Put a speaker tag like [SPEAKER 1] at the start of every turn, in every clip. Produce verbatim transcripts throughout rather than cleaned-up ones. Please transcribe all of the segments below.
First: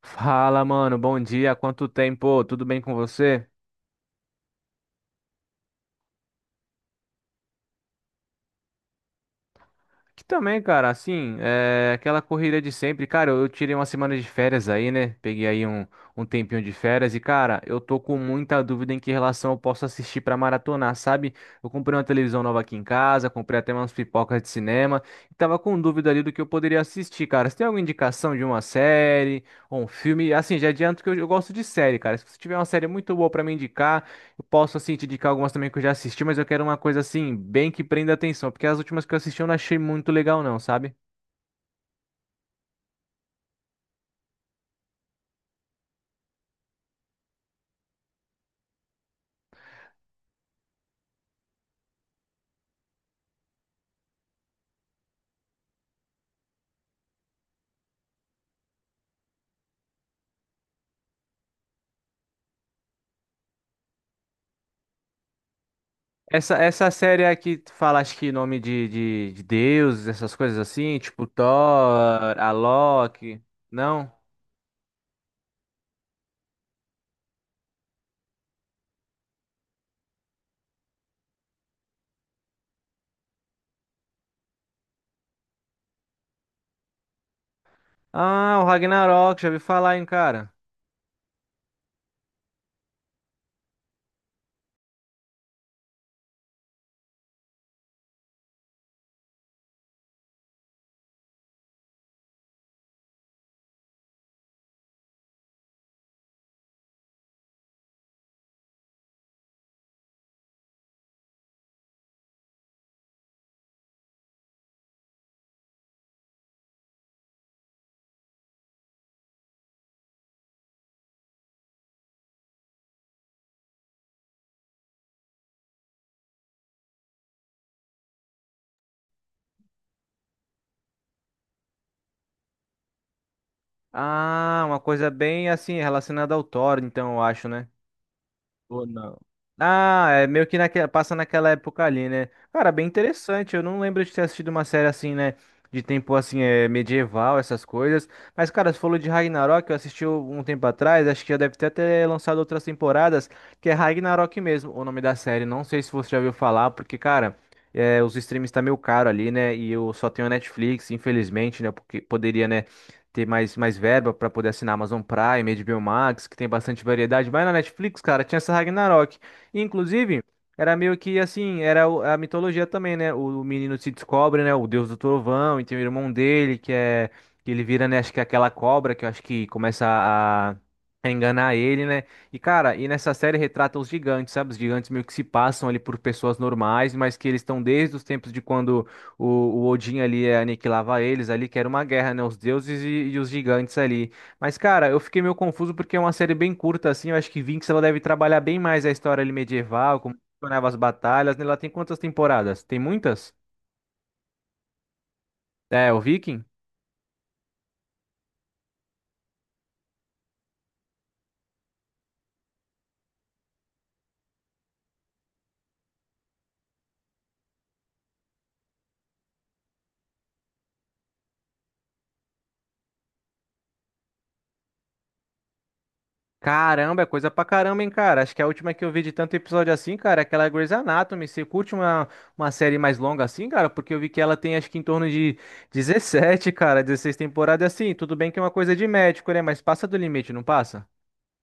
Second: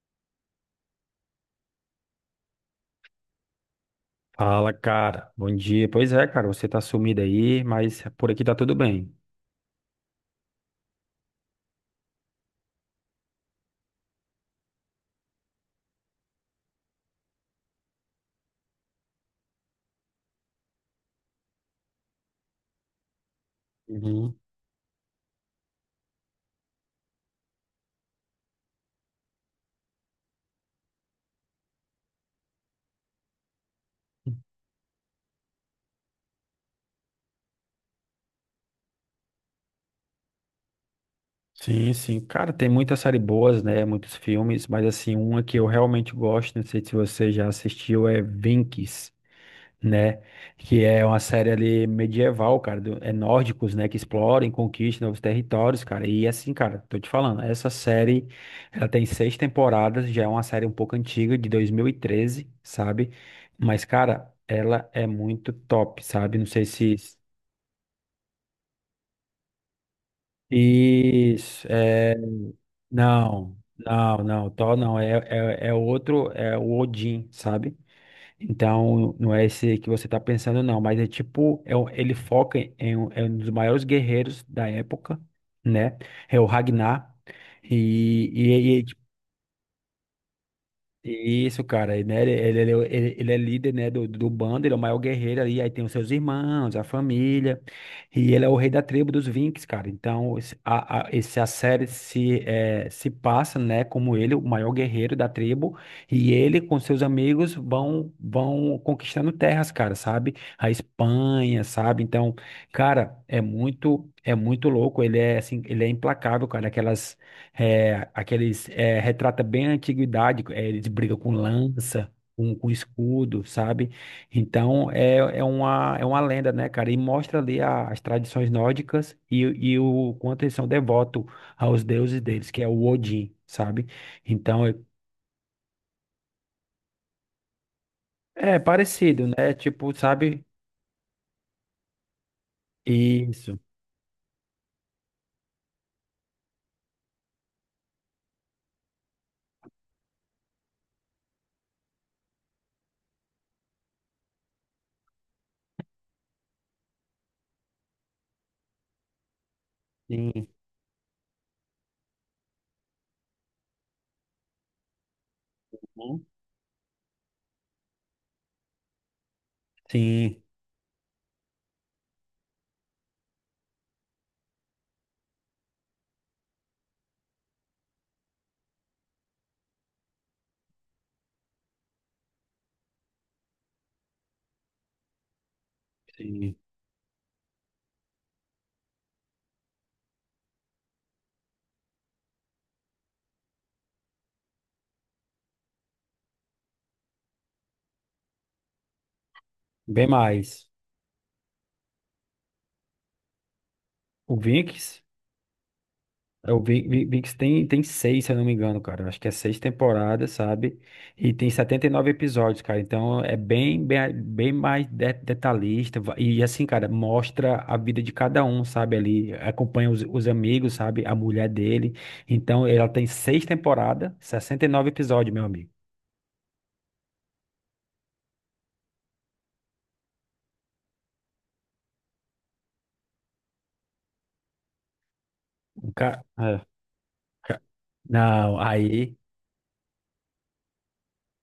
[SPEAKER 1] Fala, mano, bom dia, quanto tempo, tudo bem com você?
[SPEAKER 2] Fala, cara. Bom dia. Pois é, cara, você tá sumido aí, mas por aqui tá tudo bem.
[SPEAKER 1] Aqui também, cara, assim, é aquela corrida de sempre, cara, eu eu tirei uma semana de férias aí, né, peguei aí um, um tempinho de férias e, cara, eu tô com muita dúvida em que relação eu posso assistir pra maratonar, sabe? Eu comprei uma televisão nova aqui em casa, comprei até umas
[SPEAKER 2] Uhum.
[SPEAKER 1] pipocas de cinema e tava com dúvida ali do que eu poderia assistir, cara, você tem alguma indicação de uma série ou um filme? Assim, já adianto que eu, eu gosto de série, cara, se você tiver uma série muito boa pra me indicar, eu posso, assim, te indicar algumas também que eu já assisti, mas eu quero uma coisa, assim, bem que prenda atenção, porque as últimas que eu assisti eu não achei muito legal, não, sabe?
[SPEAKER 2] Sim, sim. Cara, tem muitas séries boas, né? Muitos filmes, mas assim, uma que eu realmente gosto, não sei se você já assistiu, é Vinx. né? Que é uma série ali medieval, cara, do- é nórdicos, né, que exploram e conquistam novos territórios, cara. E assim, cara, tô te falando, essa série, ela tem seis temporadas, já é uma série um pouco antiga, de dois mil e treze, sabe? Mas, cara, ela é muito top, sabe? Não
[SPEAKER 1] Essa,
[SPEAKER 2] sei
[SPEAKER 1] essa
[SPEAKER 2] se...
[SPEAKER 1] série aqui tu fala, acho que nome de, de, de deuses, essas coisas assim, tipo
[SPEAKER 2] Isso, é...
[SPEAKER 1] Thor, a Loki,
[SPEAKER 2] Não,
[SPEAKER 1] não?
[SPEAKER 2] não, não, Thor não, é, é, é outro, é o Odin, sabe? Então, não é esse que você está pensando, não, mas é tipo, é, um- ele foca em, um é um dos maiores guerreiros da época, né? É o Ragnar. E,
[SPEAKER 1] Ah, o
[SPEAKER 2] e, e,
[SPEAKER 1] Ragnarok, já ouvi falar, hein, cara?
[SPEAKER 2] isso, cara, e, né? Ele, ele, ele, ele ele é líder, né, do, do bando, ele é o maior guerreiro ali, aí tem os seus irmãos, a família, e ele é o rei da tribo dos Vinks, cara. Então, esse- a, a, esse, a série se, eh, se passa, né, como ele, o maior guerreiro da tribo, e ele com seus amigos vão, vão conquistando terras, cara, sabe? A Espanha, sabe? Então, cara, é muito, é muito louco, ele é, assim, ele é implacável, cara, aquelas é, aqueles é, retrata bem a antiguidade, é, eles brigam com lança, com, com escudo, sabe? Então é, é uma, é uma lenda, né, cara? E mostra ali a- as tradições nórdicas e, e o quanto eles são devotos aos deuses deles, que é o Odin, sabe?
[SPEAKER 1] Ah,
[SPEAKER 2] Então é,
[SPEAKER 1] uma coisa bem, assim, relacionada ao Thor, então, eu acho, né?
[SPEAKER 2] é
[SPEAKER 1] Ou não?
[SPEAKER 2] parecido, né? Tipo,
[SPEAKER 1] Ah, é
[SPEAKER 2] sabe?
[SPEAKER 1] meio que naquela, passa naquela época ali, né? Cara, bem interessante.
[SPEAKER 2] Isso.
[SPEAKER 1] Eu não lembro de ter assistido uma série assim, né? De tempo assim, é, medieval, essas coisas. Mas, cara, você falou de Ragnarok, eu assisti um tempo atrás, acho que já deve ter até lançado outras temporadas, que é Ragnarok mesmo, o nome da série. Não sei se você já ouviu falar, porque, cara, é, os streams tá meio caro ali, né? E eu só tenho a
[SPEAKER 2] Sim.
[SPEAKER 1] Netflix, infelizmente, né? Porque poderia, né? Ter mais, mais verba para poder assinar Amazon Prime, H B O
[SPEAKER 2] Uhum.
[SPEAKER 1] Max, que tem bastante variedade. Mas na Netflix, cara, tinha essa Ragnarok. E, inclusive,
[SPEAKER 2] Sim,
[SPEAKER 1] era meio que assim, era o- a mitologia também, né? O, o menino se descobre, né? O deus do trovão, e tem o irmão dele, que é. Que ele vira, né? Acho que é aquela cobra que eu acho que começa a. A enganar ele, né? E cara, e nessa série retrata os gigantes, sabe? Os gigantes meio que se passam ali por pessoas
[SPEAKER 2] sim.
[SPEAKER 1] normais, mas que eles estão desde os tempos de quando o, o Odin ali é, aniquilava eles ali, que era uma guerra, né? Os deuses e, e os gigantes ali. Mas, cara, eu fiquei meio confuso porque é uma série bem curta, assim. Eu acho que Vinx ela deve trabalhar bem mais a história ali medieval,
[SPEAKER 2] Bem
[SPEAKER 1] como funcionava
[SPEAKER 2] mais.
[SPEAKER 1] as batalhas, né? Ela tem quantas temporadas? Tem muitas?
[SPEAKER 2] O Vikings.
[SPEAKER 1] É, o Viking?
[SPEAKER 2] O Vi- Vi- VIX tem, tem seis, se eu não me engano, cara. Eu acho que é seis temporadas, sabe? E tem setenta e nove episódios, cara. Então é bem, bem, bem mais de- detalhista. Va- E assim, cara, mostra a vida de cada um, sabe? Ali acompanha os, os amigos, sabe? A mulher dele. Então ela tem seis temporadas, sessenta e nove episódios, meu amigo.
[SPEAKER 1] Caramba, é coisa pra caramba, hein, cara? Acho que a última que eu vi de tanto episódio assim, cara, é aquela Grey's Anatomy. Você curte uma, uma série mais longa assim, cara? Porque eu vi que ela tem acho que em torno de
[SPEAKER 2] Um ca-
[SPEAKER 1] dezessete
[SPEAKER 2] é,
[SPEAKER 1] cara, dezesseis
[SPEAKER 2] ca-
[SPEAKER 1] temporadas assim. Tudo bem que é uma
[SPEAKER 2] Não,
[SPEAKER 1] coisa de
[SPEAKER 2] aí.
[SPEAKER 1] médico, né? Mas passa do limite, não passa?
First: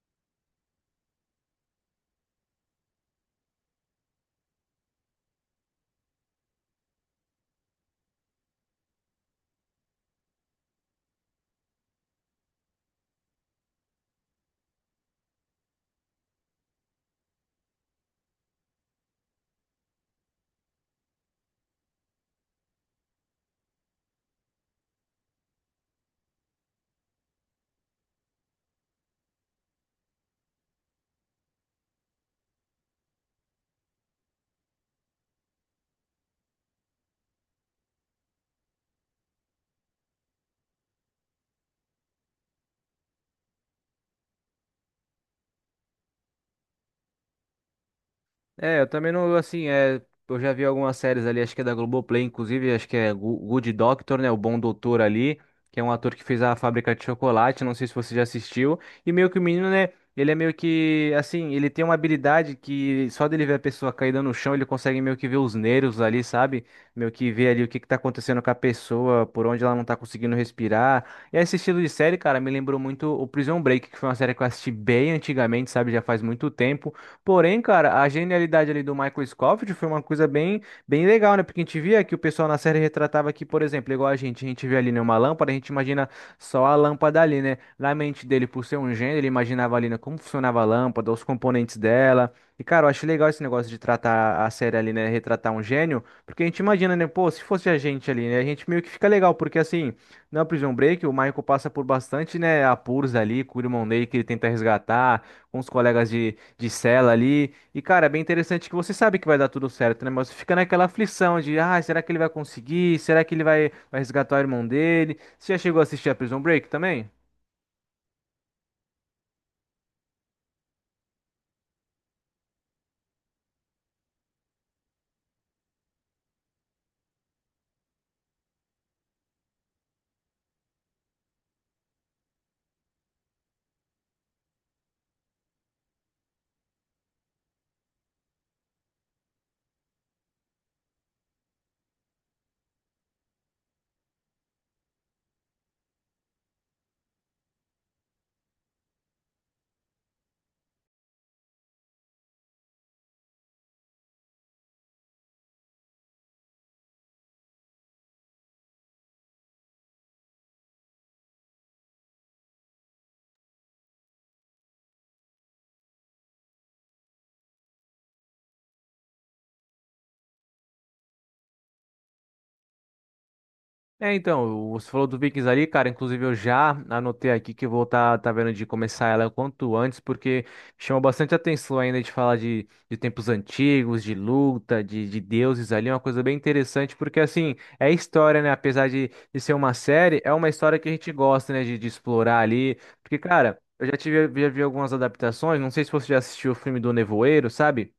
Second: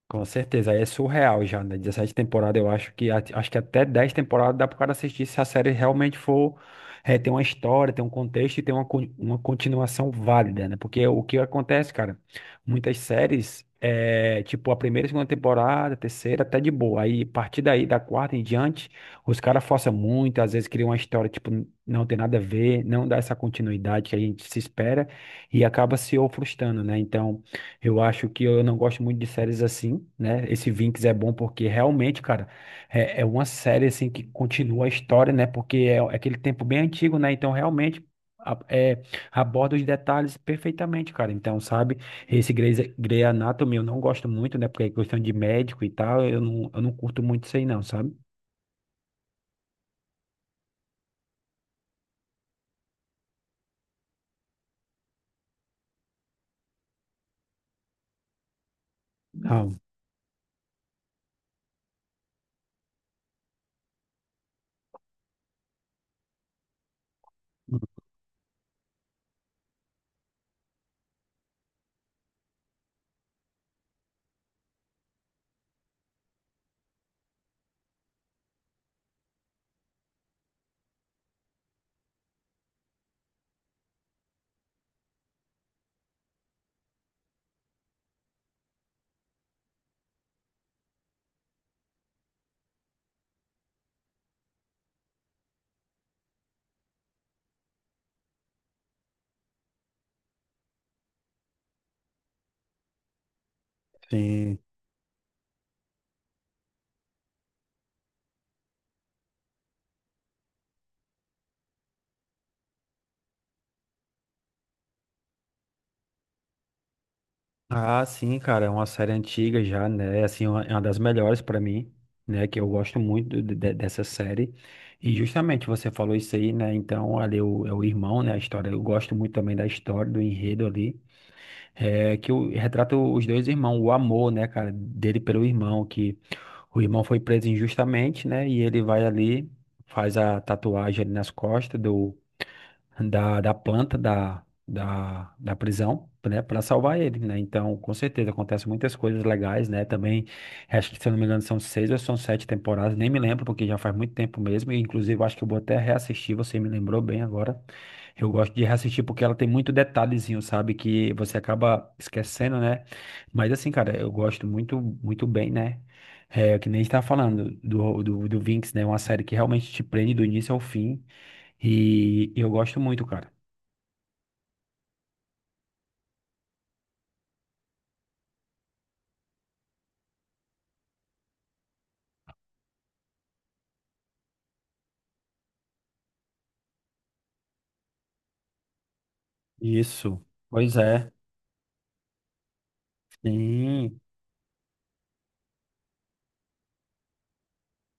[SPEAKER 2] Com certeza, aí é surreal já, né? Dezessete temporadas, eu acho que at- acho que até dez temporadas dá pro cara assistir se a série realmente for é, tem uma história, tem um contexto e tem uma, con- uma continuação válida, né? Porque o que acontece, cara, muitas séries é tipo a primeira, segunda temporada, terceira, até de boa. Aí, a partir daí, da quarta em diante, os caras forçam muito, às vezes criam uma história, tipo, n- não tem nada a ver, não dá essa continuidade que a gente se espera e acaba se ou frustrando, né? Então. Eu acho que eu não gosto muito de séries assim, né? Esse Vinx é bom porque realmente, cara, é, é uma série assim que continua a história, né? Porque é, é aquele tempo bem antigo, né? Então realmente a- é, aborda os detalhes perfeitamente, cara. Então, sabe, esse Grey's, Grey Anatomy eu não gosto muito, né? Porque é questão de médico e tal, eu não, eu não curto muito isso aí não, sabe?
[SPEAKER 1] É, eu também não, assim, é, eu já vi algumas séries ali, acho que é da Globoplay, inclusive, acho que é Go- Good Doctor, né, o Bom Doutor ali, que é um ator que fez a Fábrica de Chocolate, não sei se você já assistiu, e meio que o menino,
[SPEAKER 2] Não.
[SPEAKER 1] né, ele é meio que, assim, ele tem uma habilidade que só dele ver a pessoa caída no chão, ele consegue meio que ver os nervos ali, sabe? Meio que ver ali o que que tá acontecendo com a pessoa, por onde ela não tá conseguindo respirar. E esse estilo de série, cara, me lembrou muito o Prison Break, que foi uma série que eu assisti bem antigamente, sabe, já faz muito tempo, porém, cara, a genialidade ali do Michael Scofield foi uma coisa bem, bem legal, né? Porque a gente via que o pessoal na série retratava que, por exemplo, igual a gente, a gente vê ali, né, uma lâmpada, a gente imagina só a lâmpada ali, né? Na mente dele, por ser um gênio, ele imaginava ali, né, como funcionava a lâmpada, os componentes dela. E, cara, eu acho legal esse negócio de tratar a série ali, né? Retratar um gênio, porque a gente imagina, né? Pô, se fosse a gente ali, né? A gente meio que fica legal, porque assim, na Prison Break, o Michael passa por bastante, né, apuros ali, com o irmão dele que ele tenta
[SPEAKER 2] Sim.
[SPEAKER 1] resgatar, com os colegas de de cela ali. E, cara, é bem interessante que você sabe que vai dar tudo certo, né? Mas você fica naquela aflição de, ah, será que ele vai conseguir? Será que ele vai, vai resgatar o irmão dele? Você já chegou a assistir a Prison Break também?
[SPEAKER 2] Ah, sim, cara, é uma série antiga já, né? Assim, uma- é uma das melhores pra mim, né? Que eu gosto muito de- de- dessa série. E justamente você falou isso aí, né? Então, ali é o, é o irmão, né? A história, eu gosto muito também da história, do enredo ali. É, que o, retrata os dois irmãos, o amor, né, cara, dele pelo irmão, que o irmão foi preso injustamente, né? E ele vai ali, faz a tatuagem ali nas costas da, da planta da, da, da prisão, né, para salvar ele, né? Então, com certeza, acontecem muitas coisas legais, né? Também, acho que, se eu não me engano, são seis ou são sete temporadas, nem me lembro, porque já faz muito tempo mesmo, e inclusive eu acho que eu vou até reassistir, você me lembrou bem agora. Eu gosto de reassistir porque ela tem muito detalhezinho, sabe? Que você acaba esquecendo, né? Mas assim, cara, eu gosto muito, muito bem, né? É, que nem está falando do, do, do Vinx, né? Uma série que realmente te prende do início ao fim. E eu gosto muito, cara.
[SPEAKER 1] É, então, você falou do Vikings ali, cara. Inclusive, eu já anotei aqui que eu vou estar tá, tá vendo de começar ela o quanto antes, porque chama bastante atenção ainda de falar de, de tempos antigos, de luta, de, de deuses ali. É uma coisa bem interessante, porque assim, é história, né? Apesar de, de ser uma série,
[SPEAKER 2] Isso.
[SPEAKER 1] é uma
[SPEAKER 2] Pois
[SPEAKER 1] história que a gente
[SPEAKER 2] é.
[SPEAKER 1] gosta, né? De, de explorar ali. Porque, cara, eu já
[SPEAKER 2] Sim,
[SPEAKER 1] tive, já vi algumas adaptações. Não sei se você já assistiu o filme do Nevoeiro, sabe?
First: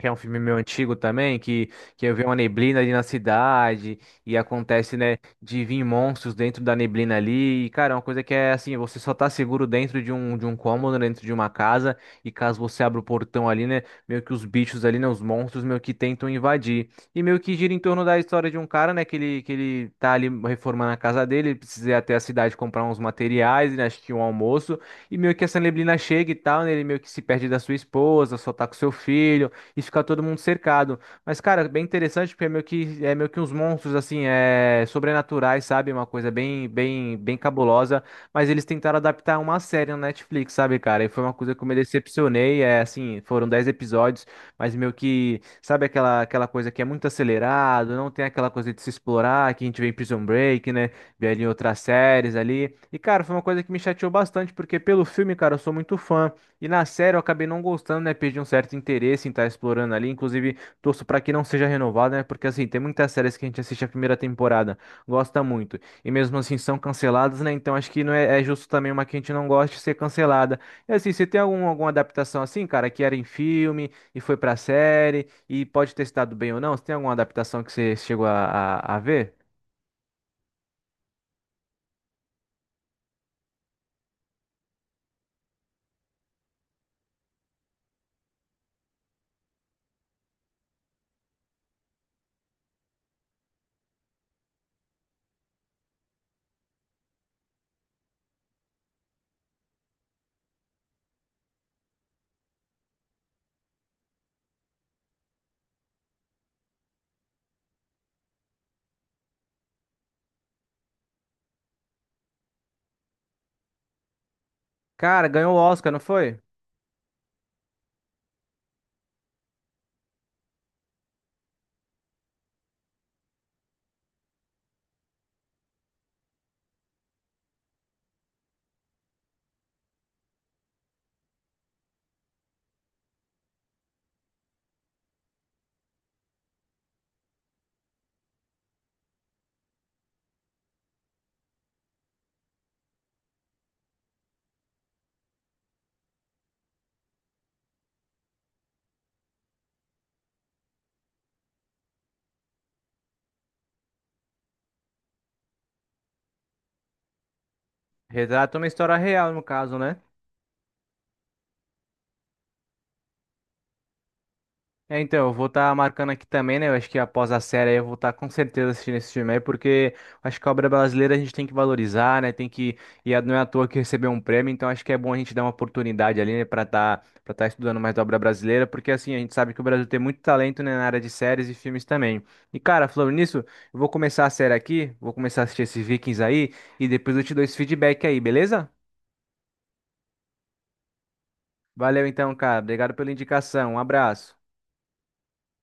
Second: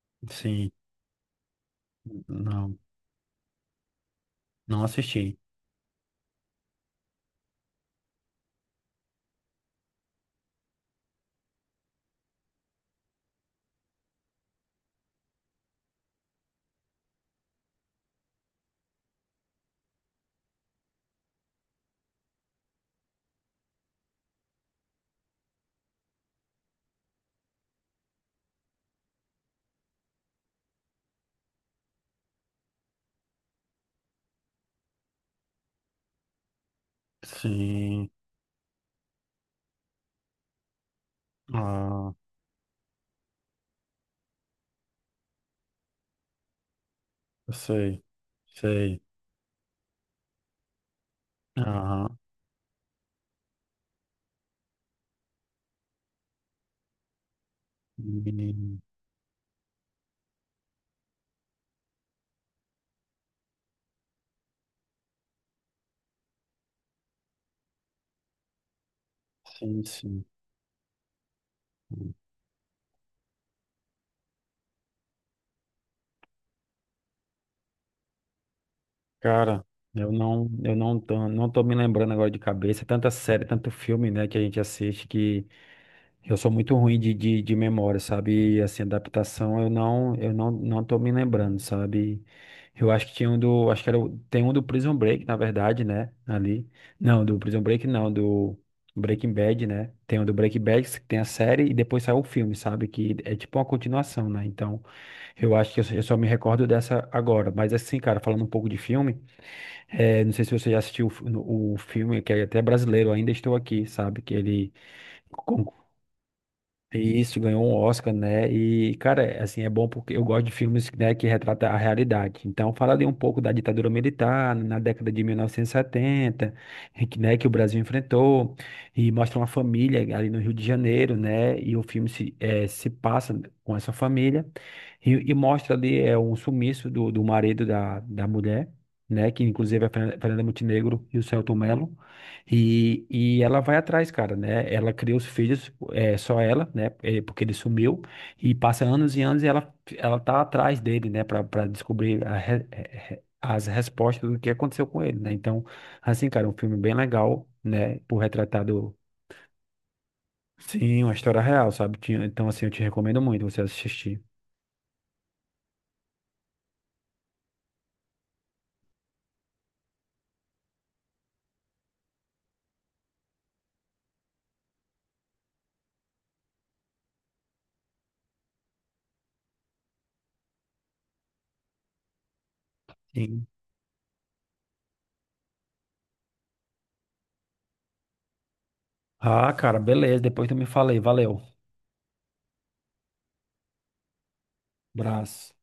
[SPEAKER 1] Que é um filme meio
[SPEAKER 2] sim.
[SPEAKER 1] antigo também, que, que eu vi uma neblina
[SPEAKER 2] Não,
[SPEAKER 1] ali na cidade, e
[SPEAKER 2] não
[SPEAKER 1] acontece, né,
[SPEAKER 2] assisti.
[SPEAKER 1] de vir monstros dentro da neblina ali, e, cara, é uma coisa que é assim, você só tá seguro dentro de um, de um cômodo, né, dentro de uma casa, e caso você abra o portão ali, né, meio que os bichos ali, né, os monstros meio que tentam invadir. E meio que gira em torno da história de um cara, né, que ele, que ele tá ali reformando a casa dele, ele precisa ir até a cidade comprar uns materiais, né, acho que um almoço, e meio que essa neblina chega e tal, né, ele meio que se perde da sua esposa, só tá com seu filho, e fica todo mundo cercado. Mas, cara, bem interessante porque é meio que, é meio que uns monstros, assim, é, sobrenaturais, sabe? Uma coisa bem, bem, bem cabulosa.
[SPEAKER 2] Sim.
[SPEAKER 1] Mas eles tentaram adaptar uma série no Netflix, sabe, cara? E foi uma coisa que eu me
[SPEAKER 2] Ah,
[SPEAKER 1] decepcionei. É assim, foram dez episódios, mas meio que, sabe aquela, aquela coisa que é muito
[SPEAKER 2] eu
[SPEAKER 1] acelerado,
[SPEAKER 2] sei,
[SPEAKER 1] não tem aquela coisa de se
[SPEAKER 2] sei.
[SPEAKER 1] explorar, que a gente vê em Prison Break, né? Vê ali em outras
[SPEAKER 2] Aham.
[SPEAKER 1] séries ali. E, cara, foi uma coisa que me chateou bastante, porque pelo filme, cara, eu sou muito fã. E na série eu acabei não gostando, né? Perdi um certo
[SPEAKER 2] E-
[SPEAKER 1] interesse em estar explorando ali. Inclusive, torço para que não seja renovada, né? Porque assim, tem muitas séries que a gente assiste a primeira temporada, gosta muito. E mesmo assim são canceladas, né? Então acho que não é, é justo também uma que a gente não goste
[SPEAKER 2] Sim,
[SPEAKER 1] ser
[SPEAKER 2] sim.
[SPEAKER 1] cancelada. E assim, você tem algum, alguma adaptação assim, cara, que era em filme e foi pra série e pode ter estado bem ou não? Você tem alguma adaptação que você chegou a, a a ver?
[SPEAKER 2] Cara, eu não, eu não tô, não tô me lembrando agora de cabeça. Tanta série, tanto filme, né, que a gente assiste. Eu sou muito ruim de, de, de memória, sabe? E, assim, adaptação eu não, eu não, não tô me lembrando, sabe? Eu acho que tinha um do, acho que era, o- tem um do Prison Break, na verdade, né? Ali. Não, do Prison Break não, do Breaking Bad, né? Tem um do Breaking Bad, que tem a série e depois saiu o filme, sabe? Que é tipo uma continuação, né? Então, eu acho que eu, só eu só me recordo dessa agora. Mas assim, cara, falando um pouco de filme, eh, não sei se você já assistiu o, fi- o filme, que é até brasileiro, Ainda Estou Aqui, sabe? Que ele
[SPEAKER 1] Cara, ganhou o Oscar, não foi?
[SPEAKER 2] Isso, ganhou um Oscar, né? E, cara, assim, é bom porque eu gosto de filmes, né, que retratam a realidade. Então, fala ali um pouco da ditadura militar na década de mil novecentos e setenta, em que, né, que o Brasil enfrentou, e mostra uma família ali no Rio de Janeiro, né? E o filme se, eh, se passa com essa família e, e mostra ali é, um sumiço do, do marido da, da mulher, né? Que inclusive é a Fernanda Montenegro e o Selton Mello. E, e ela vai atrás, cara, né? Ela cria os filhos, é, só ela, né? É, porque ele sumiu e passa anos e anos e ela, ela tá atrás dele, né? Pra, pra descobrir a re- re- as respostas do que aconteceu com ele, né? Então, assim, cara, um filme bem legal, né? Por
[SPEAKER 1] Retrata
[SPEAKER 2] retratar
[SPEAKER 1] uma
[SPEAKER 2] do
[SPEAKER 1] história real, no caso, né?
[SPEAKER 2] Sim, uma história real, sabe? Tinha- Então, assim, eu te recomendo muito você assistir.
[SPEAKER 1] É, então, eu vou estar marcando aqui também, né? Eu acho que após a série aí eu vou estar com certeza assistindo esse filme aí, porque acho que a obra brasileira a gente tem que valorizar, né? Tem que. E a- não é à toa que recebeu um prêmio, então acho que é bom a gente dar uma oportunidade ali, né, pra estar para estar estudando mais da obra brasileira, porque assim, a gente sabe que o Brasil tem muito talento, né, na área de séries e filmes também. E cara, falando nisso,
[SPEAKER 2] Sim.
[SPEAKER 1] eu vou começar a série aqui, vou começar a assistir esses Vikings aí, e depois eu te dou esse feedback aí, beleza?
[SPEAKER 2] Ah, cara, beleza. Depois tu me fala aí. Valeu.
[SPEAKER 1] Valeu então, cara. Obrigado pela indicação. Um abraço.
[SPEAKER 2] Abraço.